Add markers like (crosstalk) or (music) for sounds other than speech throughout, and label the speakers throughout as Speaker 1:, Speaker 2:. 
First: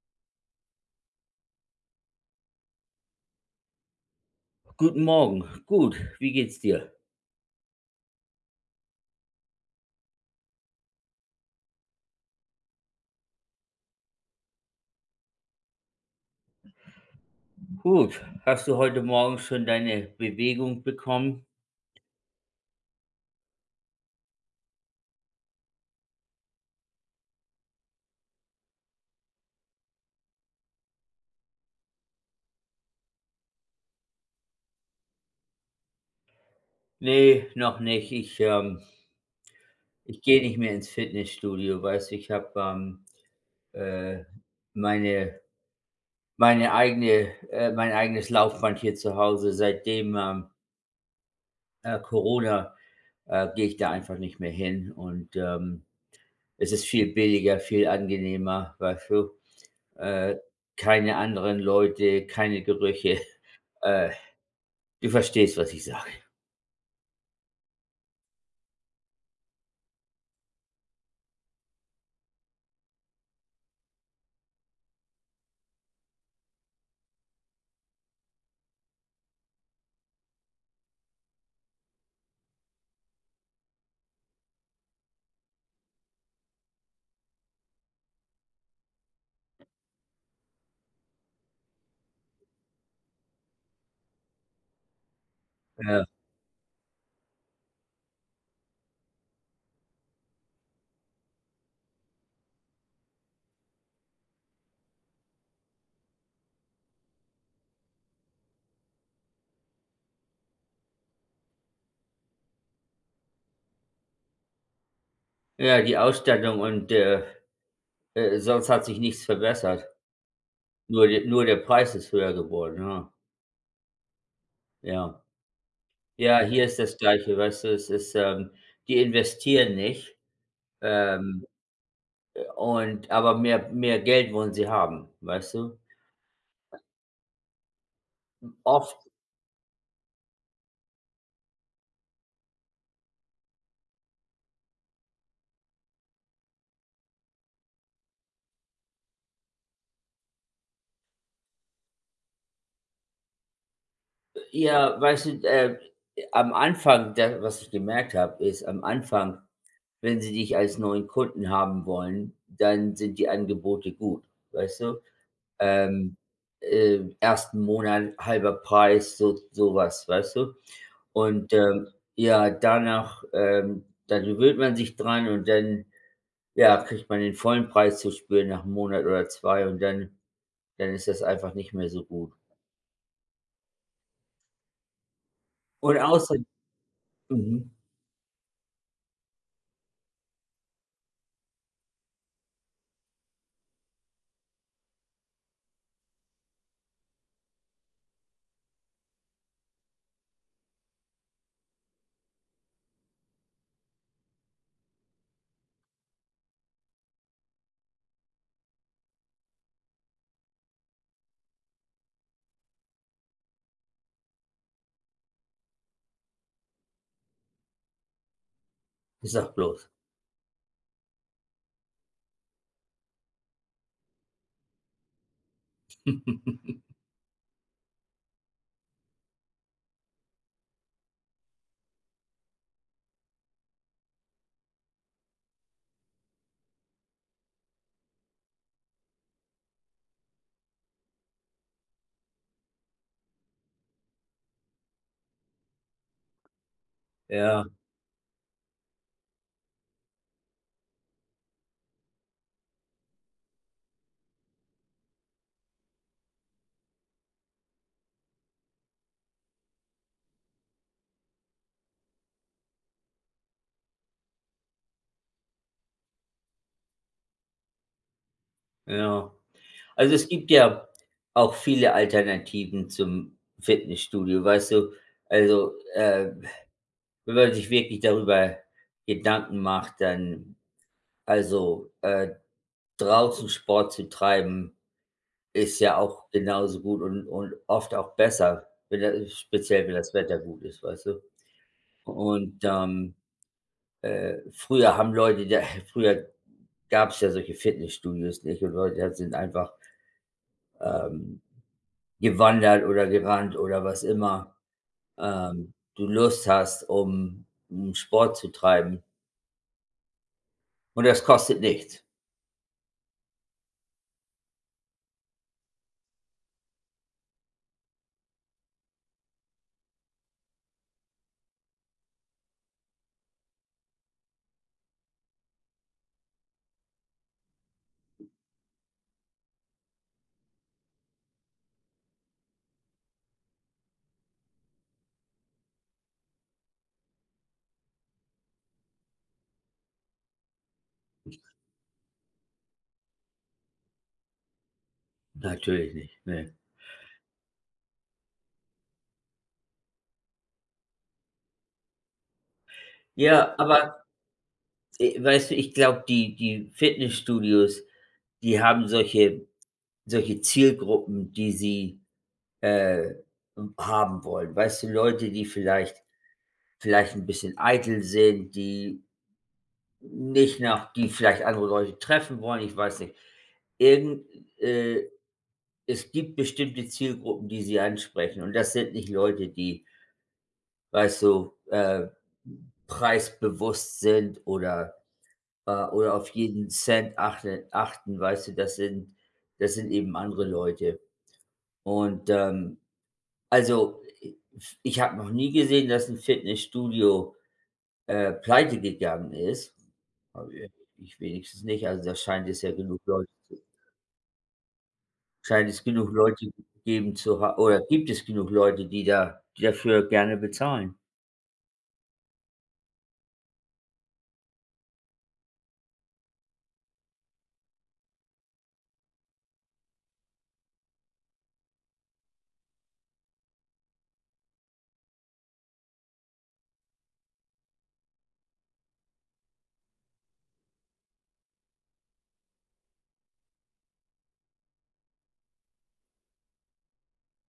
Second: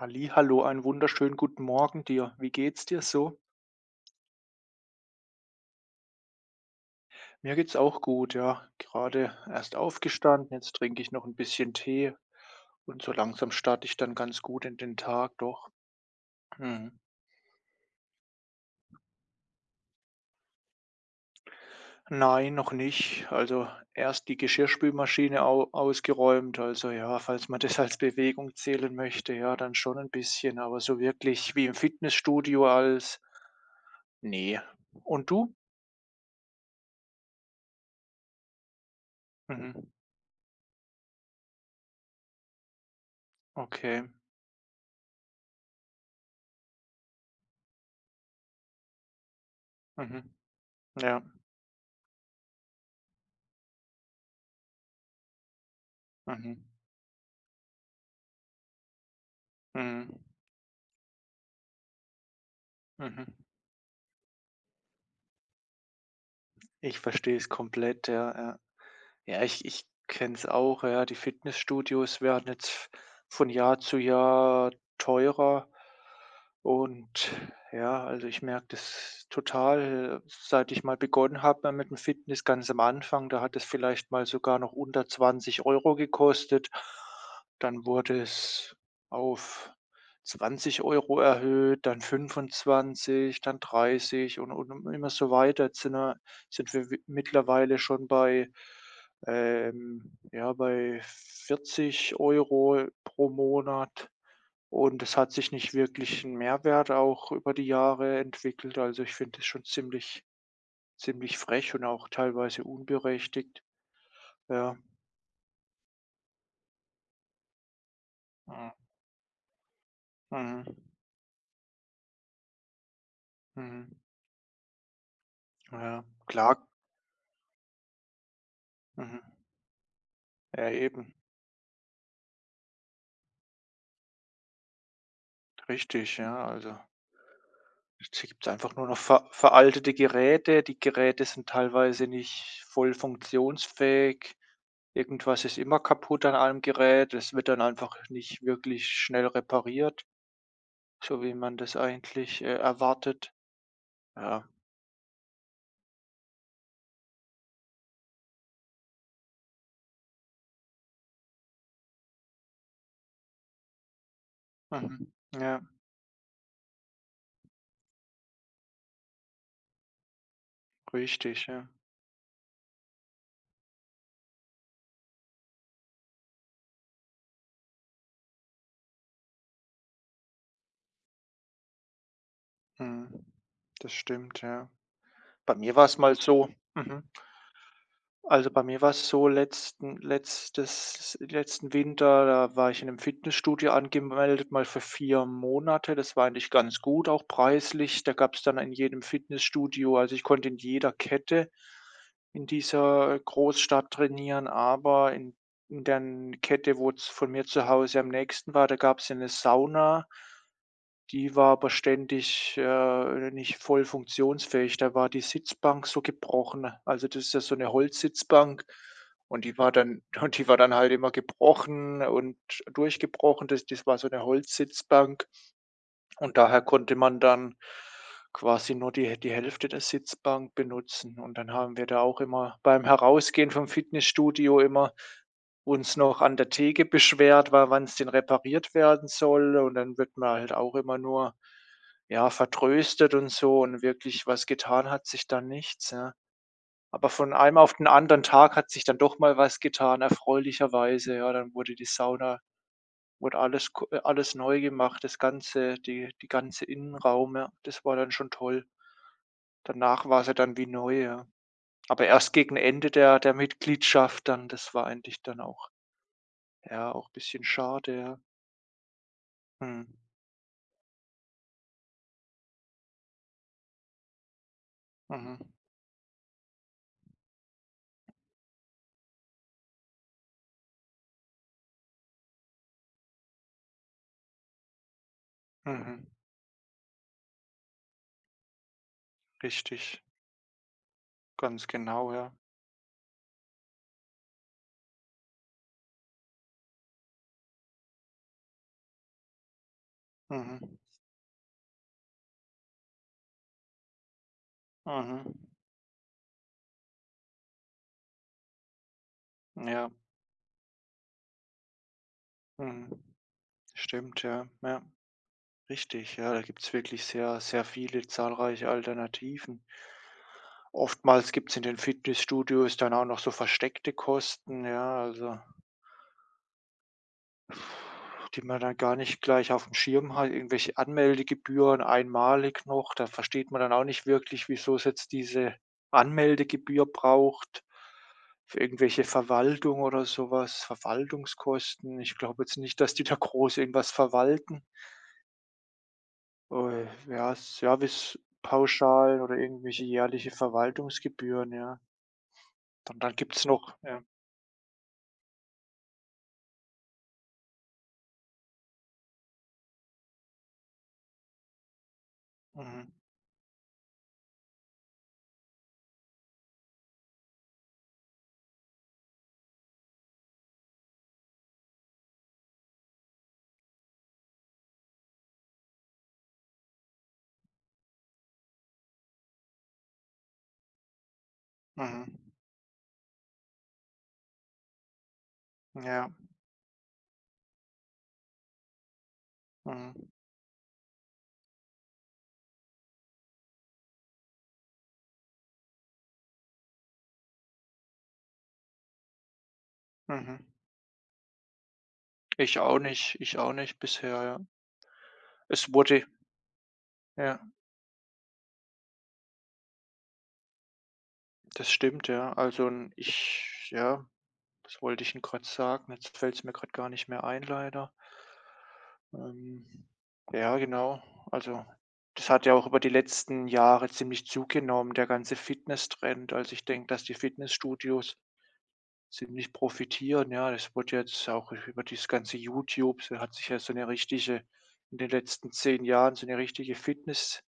Speaker 1: Hallihallo, einen wunderschönen guten Morgen dir. Wie geht's dir so?
Speaker 2: Guten Morgen. Gut, wie geht's dir?
Speaker 1: Mir geht's auch gut, ja. Gerade erst aufgestanden, jetzt trinke ich noch ein bisschen Tee und so langsam starte ich dann ganz gut in den Tag, doch. Mhm.
Speaker 2: Gut. Hast du heute Morgen schon deine Bewegung bekommen?
Speaker 1: Nein, noch nicht. Also, erst die Geschirrspülmaschine au ausgeräumt. Also, ja, falls man (laughs) das als Bewegung zählen möchte, ja, dann schon ein bisschen, aber so wirklich wie im Fitnessstudio als ne. Und du?
Speaker 2: Ne, noch nicht. Ich
Speaker 1: Mhm.
Speaker 2: ich gehe nicht mehr ins Fitnessstudio, weißt du? Ich habe,
Speaker 1: Okay.
Speaker 2: äh, meine meine eigene mein eigenes Laufband hier zu Hause. Seitdem,
Speaker 1: Mhm.
Speaker 2: ähm,
Speaker 1: Ja.
Speaker 2: äh, Corona, gehe ich da einfach nicht mehr hin und,
Speaker 1: Mhm.
Speaker 2: es ist viel billiger, viel angenehmer, weißt du?
Speaker 1: Mhm.
Speaker 2: Äh, Keine anderen Leute, keine Gerüche.
Speaker 1: Mhm.
Speaker 2: (laughs) Äh, Du verstehst, was ich sage.
Speaker 1: Ich verstehe es komplett, ja, ja. Ja, ich kenne es auch, ja. Die Fitnessstudios werden jetzt von Jahr zu Jahr teurer. Und ja, also ich merke das total, seit ich mal begonnen habe mit dem Fitness ganz am Anfang, da hat es vielleicht mal sogar noch unter 20 Euro gekostet. Dann wurde es auf 20 Euro erhöht, dann 25, dann 30 und immer so weiter. Jetzt
Speaker 2: Ja.
Speaker 1: sind wir wi mittlerweile schon bei ja, bei 40 Euro pro Monat und es hat sich nicht wirklich ein Mehrwert auch über die Jahre entwickelt. Also, ich finde es schon ziemlich frech und auch teilweise unberechtigt. Ja.
Speaker 2: Ja, die Ausstattung und,
Speaker 1: Mhm.
Speaker 2: sonst hat sich nichts verbessert.
Speaker 1: Mhm.
Speaker 2: Nur der Preis ist höher geworden, ja.
Speaker 1: Mhm.
Speaker 2: Ja.
Speaker 1: Ja,
Speaker 2: Ja,
Speaker 1: klar.
Speaker 2: hier ist das Gleiche, weißt du? Es ist, die
Speaker 1: Mhm.
Speaker 2: investieren nicht,
Speaker 1: Ja, eben.
Speaker 2: ähm, und aber mehr Geld wollen sie haben, weißt du?
Speaker 1: Richtig, ja, also jetzt gibt's einfach nur noch
Speaker 2: Oft
Speaker 1: veraltete Geräte. Die Geräte sind teilweise nicht voll funktionsfähig. Irgendwas ist immer kaputt an einem Gerät. Es wird dann einfach nicht wirklich schnell repariert, so wie man das eigentlich, erwartet. Ja,
Speaker 2: ja, weißt du, am Anfang da was ich gemerkt habe, ist am Anfang, wenn sie dich als neuen Kunden haben wollen, dann sind die Angebote gut, weißt du?
Speaker 1: mhm. Ja,
Speaker 2: ähm, 1. Monat halber Preis, so sowas weißt du?
Speaker 1: richtig,
Speaker 2: Und,
Speaker 1: ja.
Speaker 2: ja, danach, dann gewöhnt man sich dran und dann, ja, kriegt man den vollen Preis zu spüren nach 'm Monat oder 2 und dann dann ist das einfach nicht mehr so gut.
Speaker 1: Mhm. Das stimmt, ja. Bei mir war es
Speaker 2: Und
Speaker 1: mal
Speaker 2: außer
Speaker 1: so mhm.
Speaker 2: mhm,
Speaker 1: Also, bei mir war es so letzten Winter, da war ich in einem Fitnessstudio angemeldet, mal für 4 Monate. Das war eigentlich ganz gut, auch preislich. Da gab es dann in jedem Fitnessstudio, also ich konnte in jeder Kette in dieser Großstadt trainieren, aber in der Kette, wo es von mir zu Hause am nächsten war, da gab es eine Sauna. Die war aber ständig, nicht voll funktionsfähig. Da war die Sitzbank so gebrochen. Also, das ist ja so eine Holzsitzbank
Speaker 2: ich
Speaker 1: und
Speaker 2: sag
Speaker 1: die war
Speaker 2: bloß.
Speaker 1: dann (laughs) und die war dann halt immer gebrochen und durchgebrochen. Das war so eine Holzsitzbank. Und
Speaker 2: (laughs)
Speaker 1: daher konnte man dann quasi nur die Hälfte der Sitzbank benutzen. Und dann haben wir da auch immer beim Herausgehen vom Fitnessstudio immer uns noch an der Theke beschwert, weil wann es denn repariert werden soll. Und dann wird man halt auch immer nur, ja, vertröstet und so und wirklich was getan hat sich dann nichts, ja. Aber von einem
Speaker 2: Ja,
Speaker 1: auf den anderen Tag hat sich dann doch mal was getan, erfreulicherweise, ja. Dann wurde die Sauna, wurde alles ko alles neu gemacht, das ganze, die ganze Innenraum, ja. Das war dann schon toll. Danach war's ja dann wie neu, ja. Aber erst gegen Ende der Mitgliedschaft dann, das war eigentlich dann auch, ja, auch ein bisschen schade, ja.
Speaker 2: ja.
Speaker 1: Mhm.
Speaker 2: Also, es gibt ja auch viele Alternativen zum Fitnessstudio, weißt du?
Speaker 1: Mhm.
Speaker 2: Also, wenn man sich wirklich darüber Gedanken macht, dann also, draußen Sport zu treiben, ist ja
Speaker 1: Mhm.
Speaker 2: auch genauso gut und oft auch besser, wenn da speziell wenn
Speaker 1: Richtig.
Speaker 2: das Wetter gut ist, weißt du?
Speaker 1: Ganz genau, ja.
Speaker 2: Und, früher haben Leute da (laughs) früher gab es ja solche Fitnessstudios nicht und Leute sind einfach,
Speaker 1: Mhm.
Speaker 2: ähm, gewandert oder gerannt oder was immer,
Speaker 1: Mhm.
Speaker 2: du Lust hast, um um Sport zu treiben
Speaker 1: Ja.
Speaker 2: und das kostet nichts.
Speaker 1: Mhm. Stimmt, ja. Ja, richtig, ja. Da gibt's wirklich sehr, sehr viele zahlreiche Alternativen. Oftmals gibt's in den Fitnessstudios dann auch noch so versteckte Kosten, ja, also die man dann gar nicht gleich auf dem Schirm hat, irgendwelche Anmeldegebühren einmalig noch. Da versteht man dann auch nicht wirklich, wieso es jetzt diese Anmeldegebühr braucht für irgendwelche Verwaltung oder sowas, Verwaltungskosten. Ich glaube jetzt nicht, dass die da groß irgendwas verwalten.
Speaker 2: Natürlich nicht, ne.
Speaker 1: Ja, Servicepauschalen oder irgendwelche jährliche Verwaltungsgebühren, ja. Und dann gibt's
Speaker 2: Ja,
Speaker 1: noch, ja,
Speaker 2: aber, weißt du, ich glaube, die Fitnessstudios, die haben solche solche Zielgruppen, die sie,
Speaker 1: mhm,
Speaker 2: äh, haben wollen. Weißt du, Leute, die vielleicht 'n bisschen eitel sind, die nicht nach die vielleicht andere Leute treffen wollen, ich weiß nicht. Irgend äh, es gibt bestimmte Zielgruppen, die sie ansprechen und das sind nicht Leute, die, weißt du,
Speaker 1: mhm.
Speaker 2: preisbewusst sind
Speaker 1: Ja,
Speaker 2: oder auf jeden Cent achten, weißt du? Das sind
Speaker 1: mhm,
Speaker 2: eben andere Leute. Und, also, ich habe noch nie gesehen, dass ein Fitnessstudio, pleite gegangen ist.
Speaker 1: mhm.
Speaker 2: Habe i ich wenigstens nicht. Also, da scheint es ja genug Leute
Speaker 1: Ich auch nicht bisher, ja.
Speaker 2: scheint
Speaker 1: Es
Speaker 2: es
Speaker 1: wurde,
Speaker 2: genug Leute geben
Speaker 1: ja,
Speaker 2: zu ha oder gibt es genug Leute, die da die dafür gerne bezahlen.
Speaker 1: das stimmt, ja. Also, 'n ich, ja, was wollte ich 'n grad sagen? Jetzt fällt es mir grad gar nicht mehr ein leider. Ähm, ja, genau. Also, das hat ja auch über die letzten Jahre ziemlich zugenommen, der ganze Fitness-Trend. Also, ich denke, dass die Fitnessstudios ziemlich profitieren, ja. Das wird jetzt auch über dieses ganze YouTube, so hat sich ja so eine richtige, in den letzten 10 Jahren, so eine richtige Fitnessszene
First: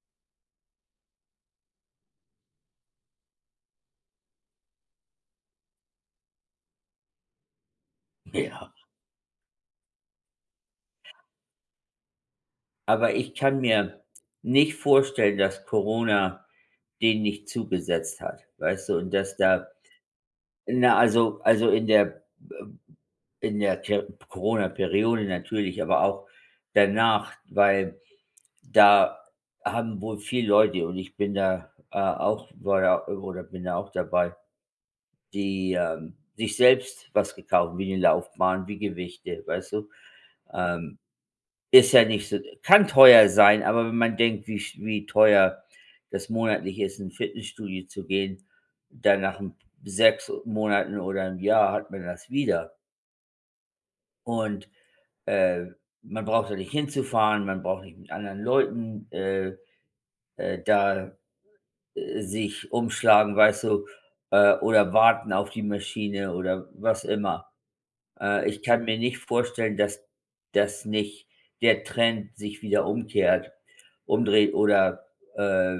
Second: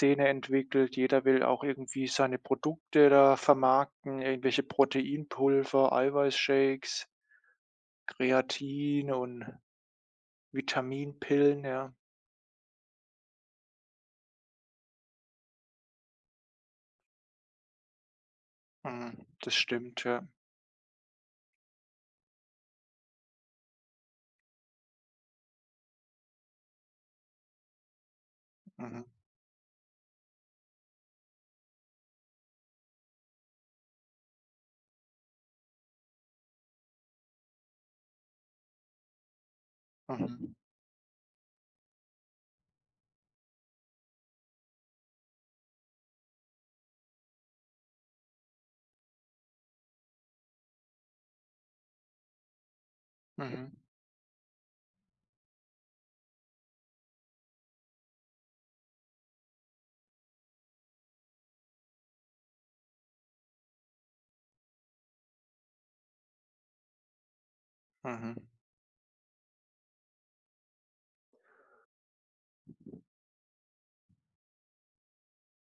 Speaker 1: entwickelt. Jeder will auch irgendwie seine Produkte da vermarkten, irgendwelche Proteinpulver, Eiweißshakes,
Speaker 2: (laughs) Ja.
Speaker 1: Kreatin und Vitaminpillen, ja.
Speaker 2: Aber ich kann mir nicht vorstellen, dass Corona den nicht zugesetzt hat, weißt du? Und
Speaker 1: Mhm,
Speaker 2: dass
Speaker 1: das
Speaker 2: da
Speaker 1: stimmt, ja.
Speaker 2: na, also äh, in der Ke Corona-Periode natürlich, aber auch danach, weil
Speaker 1: Mhm,
Speaker 2: da haben wohl viele Leute und ich bin da, auch war da oder bin da auch dabei, die, sich selbst was gekauft, wie eine Laufbahn, wie Gewichte, weißt du?
Speaker 1: mhm,
Speaker 2: Ähm ist ja nicht so kann teuer sein, aber wenn man denkt, wie teuer das monatlich ist, in 'n Fitnessstudio zu gehen, dann nach 'n 6 Monaten oder 'nem Jahr hat man das wieder.
Speaker 1: mhm,
Speaker 2: Und, äh, man braucht da nicht hinzufahren, man braucht nicht mit anderen Leuten, da, sich umschlagen, weißt du, oder warten auf die Maschine oder was immer.
Speaker 1: mhm,
Speaker 2: Ich kann mir nicht vorstellen, dass das nicht der Trend sich wieder umkehrt umdreht oder, äh,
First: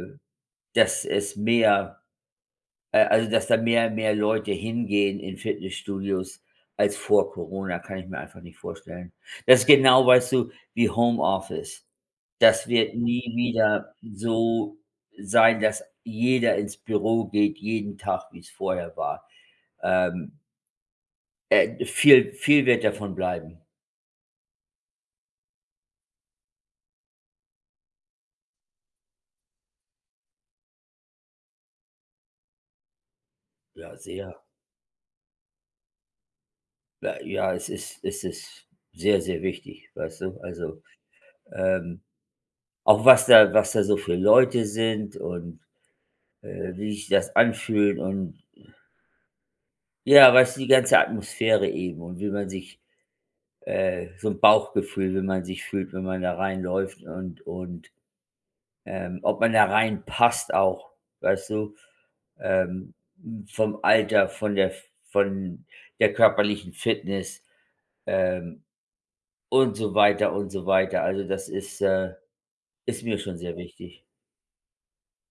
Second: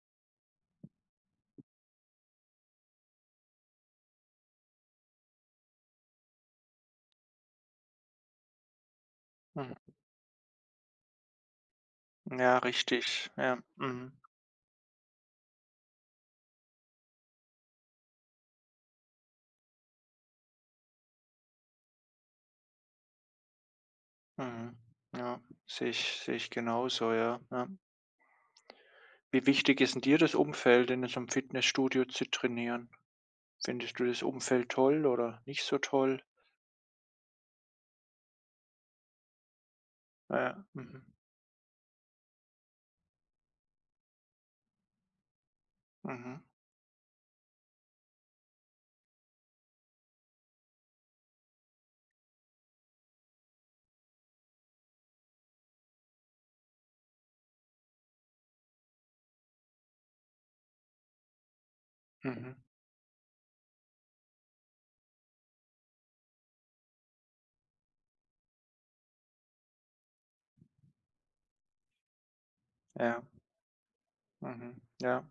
Speaker 2: dass es mehr also, dass da mehr und mehr Leute hingehen in Fitnessstudios als vor Corona, kann ich mir einfach nicht vorstellen. Das ist
Speaker 1: mhm.
Speaker 2: genau, weißt du, wie Homeoffice.
Speaker 1: Ja,
Speaker 2: Das wird
Speaker 1: richtig,
Speaker 2: nie
Speaker 1: ja.
Speaker 2: wieder
Speaker 1: Mhm,
Speaker 2: so sein, dass jeder ins Büro geht jeden Tag, wie es vorher war. Ähm, viel wird davon bleiben.
Speaker 1: mhm. Ja, sehe ich genauso, ja, ja. Wie wichtig ist 'n dir das Umfeld, in so einem Fitnessstudio zu trainieren?
Speaker 2: Ja,
Speaker 1: Findest du das
Speaker 2: sehr.
Speaker 1: Umfeld toll oder nicht so toll?
Speaker 2: Ja, ja, es ist sehr, sehr wichtig, weißt du?
Speaker 1: Ja,
Speaker 2: Also,
Speaker 1: mhm,
Speaker 2: ähm, auch was da so für Leute sind und,
Speaker 1: mhm,
Speaker 2: wie sich das anfühlt und ja, weißt du, die ganze Atmosphäre eben und wie man sich so ein Bauchgefühl, wie man sich fühlt, wenn man da reinläuft und, ob man da reinpasst auch, weißt du?
Speaker 1: mhm,
Speaker 2: Ähm, vom Alter, von der körperlichen Fitness, ähm und so weiter und so weiter. Also, das ist, ist mir
Speaker 1: ja,
Speaker 2: schon sehr wichtig.
Speaker 1: mhm, ja.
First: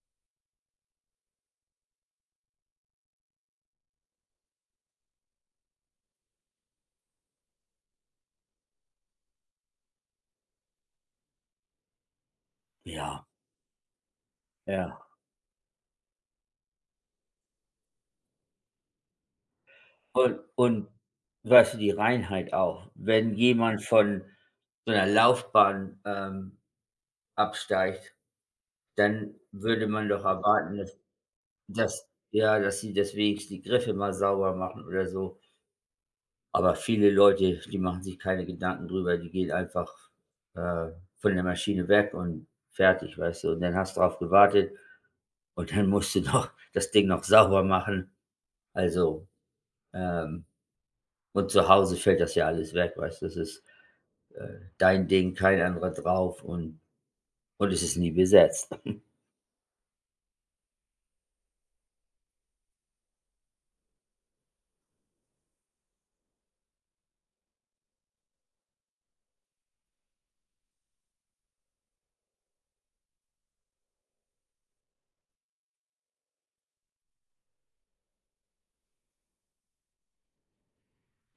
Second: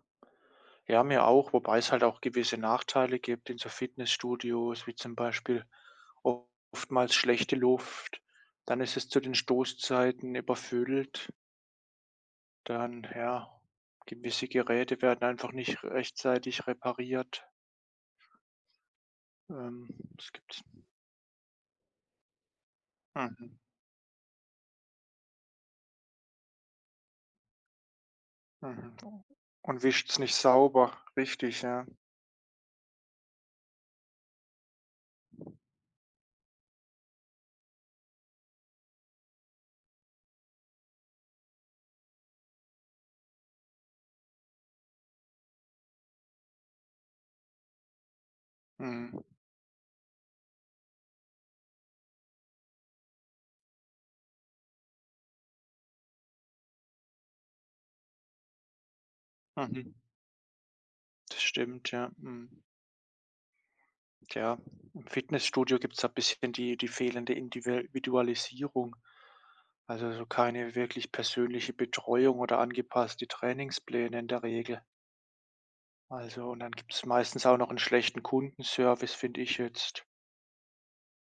Speaker 1: Ja, mir auch, wobei es halt auch gewisse Nachteile gibt in so Fitnessstudios, wie zum Beispiel oftmals schlechte Luft, dann ist es zu den Stoßzeiten überfüllt, dann,
Speaker 2: Ja,
Speaker 1: ja, gewisse
Speaker 2: ja.
Speaker 1: Geräte werden einfach nicht rechtzeitig repariert. Ähm, was gibt's?
Speaker 2: Und weißt du, die Reinheit auch. Wenn
Speaker 1: Mhm.
Speaker 2: jemand von so 'ner Laufbahn, absteigt,
Speaker 1: Mhm.
Speaker 2: dann
Speaker 1: Und
Speaker 2: würde man
Speaker 1: wischt's
Speaker 2: doch
Speaker 1: nicht
Speaker 2: erwarten,
Speaker 1: sauber,
Speaker 2: dass
Speaker 1: richtig, ja.
Speaker 2: dass ja, dass sie deswegen die Griffe mal sauber machen oder so. Aber viele Leute, die machen sich keine Gedanken drüber, die gehen einfach, äh, von der Maschine weg und fertig, weißt du? Und dann hast du drauf gewartet. Und dann musst du noch (laughs) das Ding noch sauber machen.
Speaker 1: Mhm.
Speaker 2: Also, ähm und zu Hause fällt das ja alles weg, weißt du? Das ist, dein Ding, kein anderer drauf und es ist nie besetzt.
Speaker 1: Mhm. Das stimmt, ja. Mhm. Ja, im Fitnessstudio gibt's da bisschen die fehlende Individualisierung. Also, so keine wirklich persönliche Betreuung oder angepasste Trainingspläne in der Regel. Also, und dann gibt's meistens auch noch einen schlechten Kundenservice, finde ich jetzt.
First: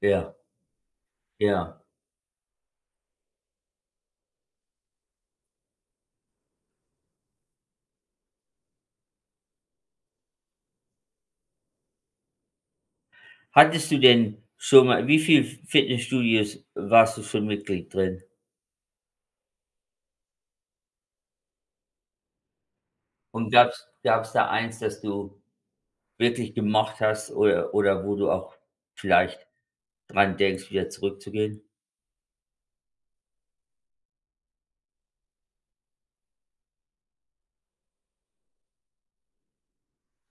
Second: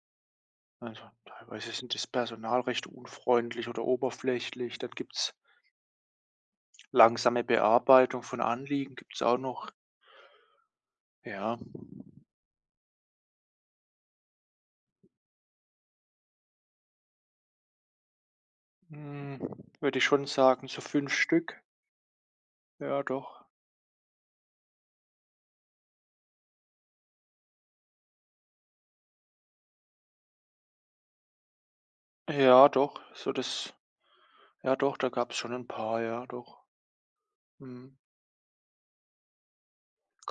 Speaker 2: Ja,
Speaker 1: Also, teilweise
Speaker 2: ja.
Speaker 1: sind das Personal recht unfreundlich oder oberflächlich. Dann gibt's langsame Bearbeitung von Anliegen, gibt's auch noch. Ja,
Speaker 2: Hattest du denn schon mal wie viel Fitnessstudios warst du schon Mitglied drin?
Speaker 1: hm, würde ich schon sagen, so 5 Stück. Ja, doch.
Speaker 2: Und gab es da eins, das du wirklich gemocht hast oder wo du auch vielleicht dran denkst, wieder zurückzugehen?
Speaker 1: Ja, doch. So das, ja doch, da gab's schon ein paar, ja, doch. Mhm.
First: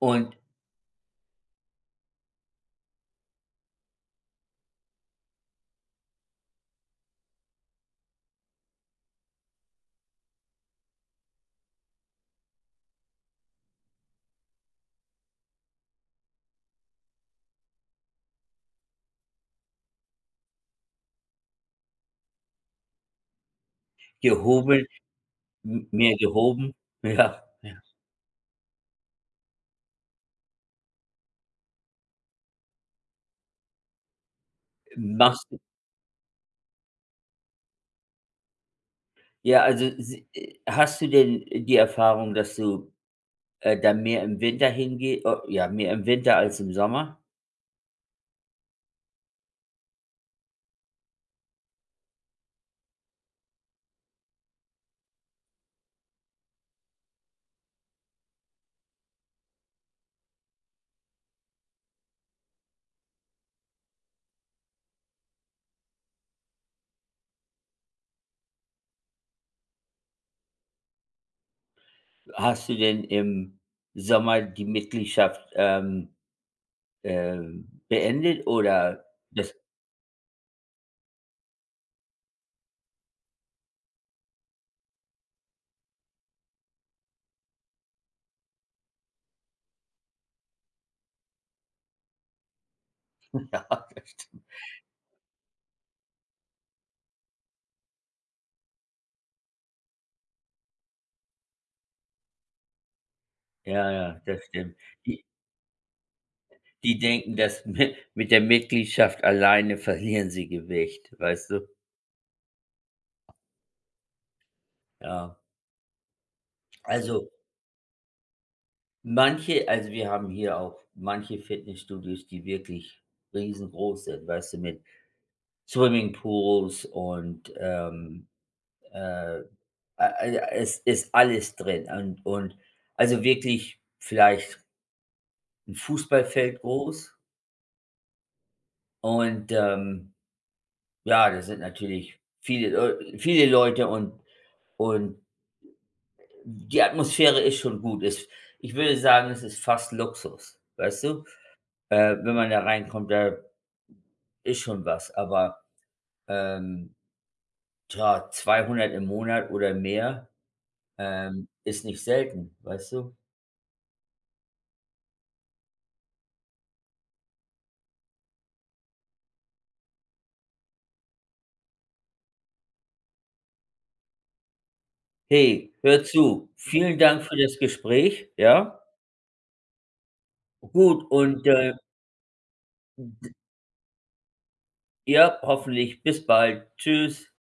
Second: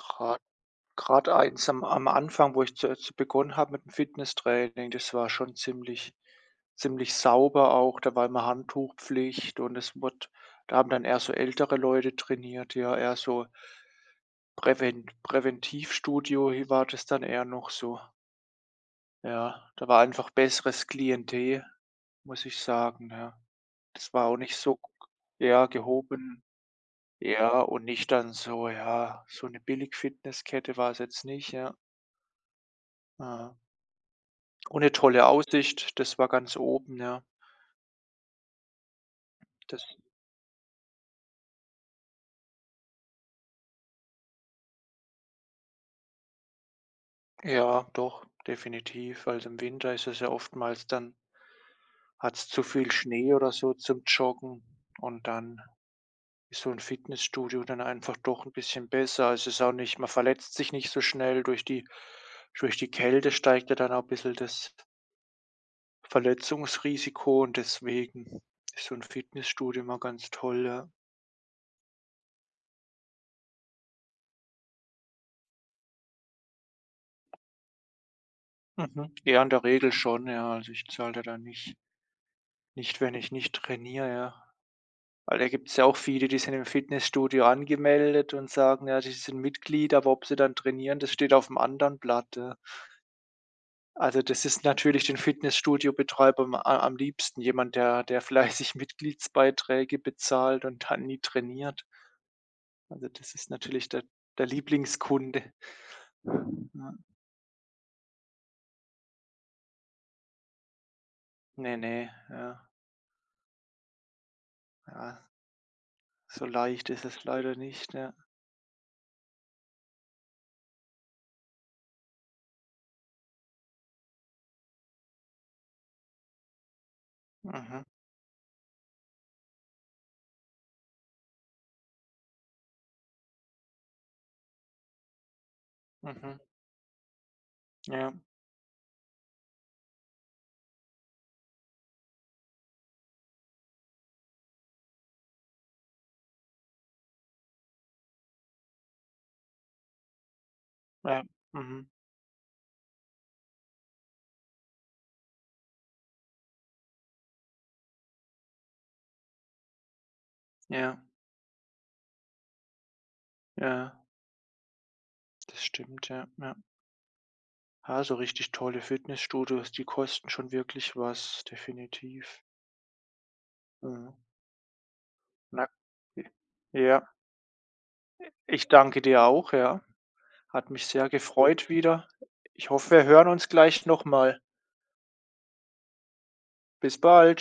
Speaker 2: Und
Speaker 1: Gerade grad eins am Anfang, wo ich zu begonnen habe mit dem Fitnesstraining, das war schon ziemlich sauber auch. Da war immer Handtuchpflicht und es wurde, da haben dann eher so ältere Leute trainiert, ja, eher so Präventivstudio hi war das dann eher noch so. Ja, da war einfach besseres Klientel, muss ich sagen, ja. Das war auch nicht so,
Speaker 2: gehoben
Speaker 1: ja,
Speaker 2: m mehr
Speaker 1: gehoben,
Speaker 2: gehoben? (laughs) Ja,
Speaker 1: ja,
Speaker 2: ja.
Speaker 1: und nicht dann so, ja, so eine Billig-Fitnesskette war es jetzt nicht, ja. Ja. Und 'ne tolle
Speaker 2: Machst
Speaker 1: Aussicht, das war ganz oben, ja.
Speaker 2: Ja,
Speaker 1: Das,
Speaker 2: also, s hast du denn die Erfahrung, dass du, da mehr im Winter hingeh o ja, mehr im Winter als im Sommer?
Speaker 1: ja, doch, definitiv. Also, im Winter ist es ja oftmals dann, hat's zu viel Schnee oder so zum Joggen, und dann ist so 'n Fitnessstudio dann einfach doch 'n bisschen besser. Also, es ist auch nicht, man verletzt sich nicht so schnell durch die, Kälte, steigt ja dann auch bisschen das Verletzungsrisiko und deswegen ist so 'n Fitnessstudio immer ganz toll, ja.
Speaker 2: Hast du denn im Sommer die Mitgliedschaft, beendet oder
Speaker 1: Mhm. Ja, in
Speaker 2: das
Speaker 1: der Regel schon, ja. Also, ich zahle da dann nicht, wenn ich nicht trainiere, ja. Weil da gibt's ja auch viele, die sind im Fitnessstudio angemeldet und sagen, ja, die sind Mitglied, aber ob sie dann trainieren, das steht auf'm anderen Blatt, ja.
Speaker 2: (laughs) ja, das
Speaker 1: Also,
Speaker 2: stimmt.
Speaker 1: das ist natürlich den Fitnessstudiobetreibern a am liebsten jemand, der fleißig (laughs) Mitgliedsbeiträge bezahlt und dann nie trainiert. Also, das ist natürlich
Speaker 2: Ja,
Speaker 1: der
Speaker 2: ja, das
Speaker 1: der
Speaker 2: stimmt. Die
Speaker 1: Lieblingskunde. Ja.
Speaker 2: die denken, dass (laughs) mi mit der Mitgliedschaft alleine verlieren sie Gewicht, weißt du?
Speaker 1: Ne, ne, ja, ja.
Speaker 2: Ja.
Speaker 1: So leicht ist es
Speaker 2: Also,
Speaker 1: leider nicht, ja.
Speaker 2: manche also, wir haben hier auch manche Fitnessstudios, die wirklich riesengroß sind, weißt du, mit Swimmingpools und,
Speaker 1: Mhm,
Speaker 2: äh, ja, es ist alles drin und also wirklich vielleicht ein
Speaker 1: mhm,
Speaker 2: Fußballfeld groß
Speaker 1: ja,
Speaker 2: und, ja, das sind natürlich viele Leute und die Atmosphäre ist schon gut. Es Ich würde sagen, es ist fast Luxus, weißt
Speaker 1: ja,
Speaker 2: du?
Speaker 1: mhm,
Speaker 2: Wenn man da reinkommt, da ist schon was, aber, ähm, tja, 200 im Monat oder mehr,
Speaker 1: ja,
Speaker 2: ist nicht selten, weißt du?
Speaker 1: ja, das stimmt, ja, ja. Ja, so richtig tolle Fitnessstudios, die kosten schon wirklich was, definitiv. Mhm. Na,
Speaker 2: Hey, hör zu. Vielen
Speaker 1: ja.
Speaker 2: Dank für das Gespräch,
Speaker 1: Ich
Speaker 2: ja?
Speaker 1: danke dir auch, ja. Hat mich
Speaker 2: Gut
Speaker 1: sehr
Speaker 2: und,
Speaker 1: gefreut wieder. Ich hoffe, wir hören uns gleich noch mal.
Speaker 2: ja, hoffentlich bis bald.
Speaker 1: Bis
Speaker 2: Tschüss.
Speaker 1: bald.